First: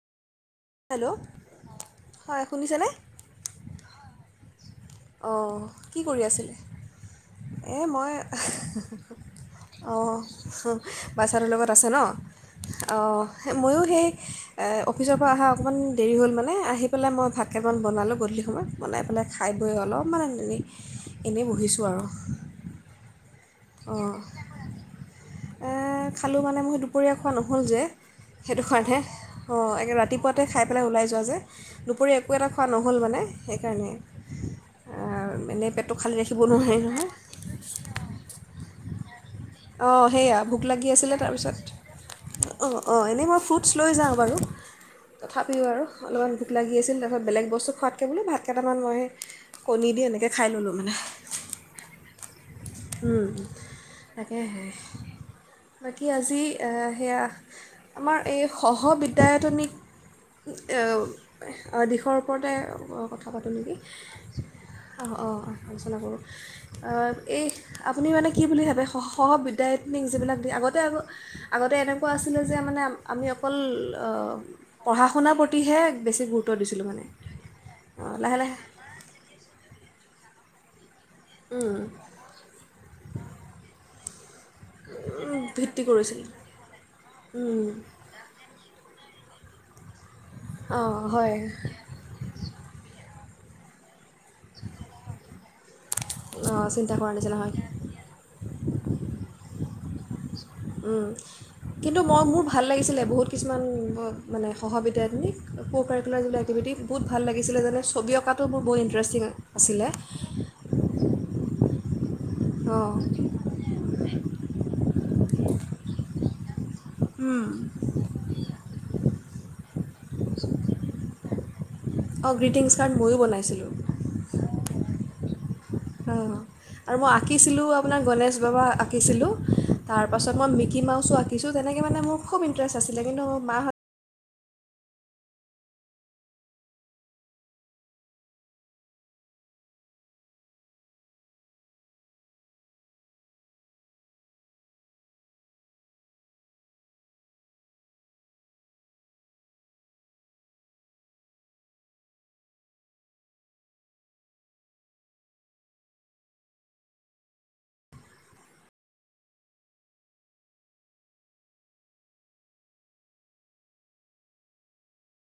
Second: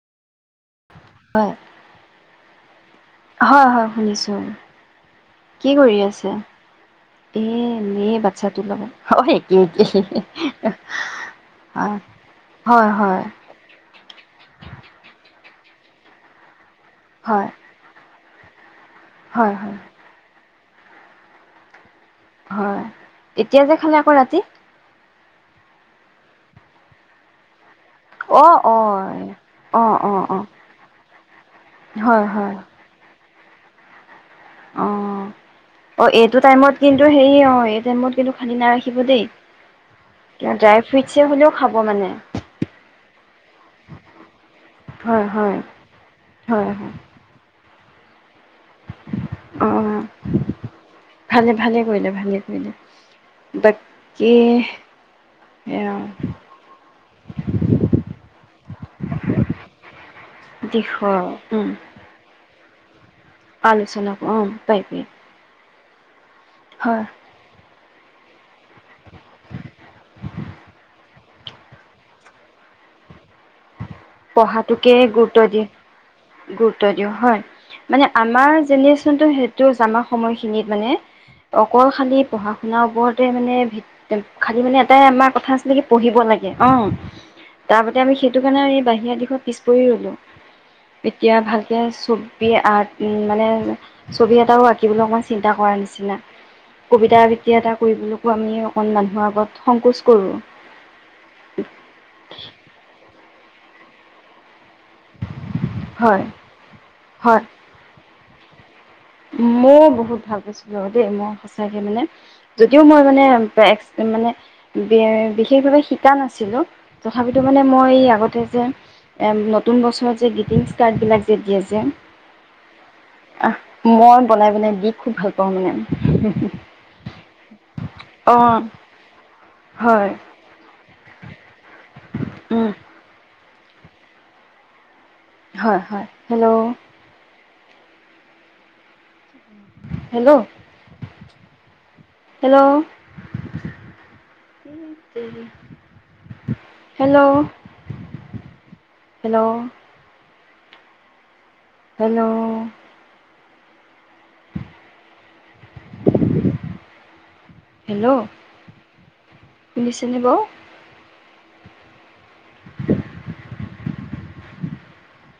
Hello? হয়, শুনিছেনে? হয়- হয় শুনিছোঁ। অ' কি কৰি আছিলে? এ এই মই এনেই অ' বাচ্ছাটোৰ লগত অ একে হঁ- একে হ‌ঁ- অ' বাচ্ছাটোৰ লগত আছে ন'? হয় হয় অ' হয় ময়ো সেই এ- অফিচৰ পৰা অহা অকণমান দেৰি হ'ল মানে, আহি পেলাই মই ভাত হয় কেমান বনালোঁ গধূলি হয় [unintelligible] বনাই পেলাই খাই হয় বৈ হয় অলপমান এনেই এনেই বহিছোঁ আৰু। হয়। এতিয়া যে খালে, আকৌ ৰাতি? আ- খালোঁ মানে মোৰ দুপৰীয়া খোৱা নহ'ল যে। অ সেইটো অ কাৰণে। অ' একে ৰাতিপুৱাতে খাই পেলাই ওলাই যোৱা যে, দুপৰীয়া হয় একো এটা হয় খোৱা নহ'ল মানে। সেইকাৰণে। এনেই পেটটো অ খালী ৰাখিব এইটো নোৱাৰি টাইমত নহয় কিন্তু হেৰি অ এই টাইমত কিন্তু খালি নাই৷ থাকিব দেই৷ অঁ সেয়া ভোক ড্ৰাই লাগি আছিলে ফ্ৰুইটছে হ'লেও তাৰপিছত খাব মানে অঁ - অঁ এনেই মই ফ্ৰুটছ লৈ যাওঁ বাৰু হয় হয় তথাপিও আৰু অলপমান ভোক হয় লাগি হয় আছিল তাৰপিছত বেলেগ বস্তু খোৱাত কেবোলো ভাত কেইটামান মই অ কণী দি এনেকে খাই ল'লোঁ মানে। ভালে ভালে কৰিলে ভালে কৰিলে উম। বাকী তাকেহে। এয়া বাকী আজি অ'- সেয়া আমাৰ এই সহ-বিদ্যায়তনিক দিশ উম অ'- দিশৰ ওপৰত এ ব [unintelligible] কথা পাতোঁ নেকি আলোচনা অ পাৰিবি অঁ অঁ অঁ আলোচনা কৰোঁ। হয় আ- এই আপুনি মানে কি বুলি ভাবে সহ বিদ্যায়তনিক যিবিলাক দি আগতে আগ আগতে এনেকুৱা আছিলে যে মানে আমি অকল আহ, পঢ়াটোকে পঢ়া শুনাৰ গুৰুত্ব প্ৰতিহে বেছি দিয়ে দিছিলোঁ গুৰুত্ব মানে দিওঁ হয় মানে অঁ, লাহে লাহে আমাৰ জেনেৰেশ্যনটো সেইটো কৈছো আমাৰ সময় খিনিত মানে উম, অকল খালি পঢ়া-শুনাৰ ওপৰতে মানে ভিত খালি মানে এটাই আমা উম, কথা আছিলে ভিত্তি কি পঢ়িব কৰিছিলোঁ লাগে অ উম, তাৰ বাদে আমি সেইটো কাৰণে আমি বাহি বিয়াৰ দিশত পিছ পৰি ৰ'লোঁ অঁ হয় এতিয়া ভালকে চবি আৰ্ট মানে ছবি এটাও আঁকিবলৈ অকণমান চিন্তা কৰাৰ নিচিনা অঁ চিন্তা কৰা কবিতা নিচিনা আবৃত্তি হয় এটা কৰিবলৈকো আমি অকন মানুহৰ আগত সংকোচ কৰোঁ হম কিন্তু মই মোৰ ভাল লাগিছিলে বহুত কিছুমান মানে সহবিদ্যায়াধিনীক কাৰিকুলাৰ হয় একটিভিটি বহুত ভাল লাগিছিল যানা ছবি অকাত তৌ ক বৈ মোৰ বহুত ভাল পাইছিলো দেই মই সচাকে মানে যদিও অঁ মই মানে মানে সেইবাবে শিকা নাছিলো তথাপিতো উম, মানে মই আগতে যে এম নতুন বছৰ মই যে গ্ৰীটিংছ কাৰ্ড বিলাই ঠিকে আছে অ গ্ৰিটিংছ কাৰ্ড ময়ো বনাইছিলোঁ মই বনাই বনাই দি খুব ভাল পাওঁ মানে আৰু মই আঁকিছিলোঁ আপোনাৰ গণেশ অঁ বাবা আঁকিছিলোঁ হয় তাৰপাছত মই মিকি কিছু তেনে মানে মোৰ খুব উম ইণ্টেৰেষ্ট আছিলে কিন্তু মা হত হয় হয় hello hello hello hello hello hello hello শুনিছেনে বাও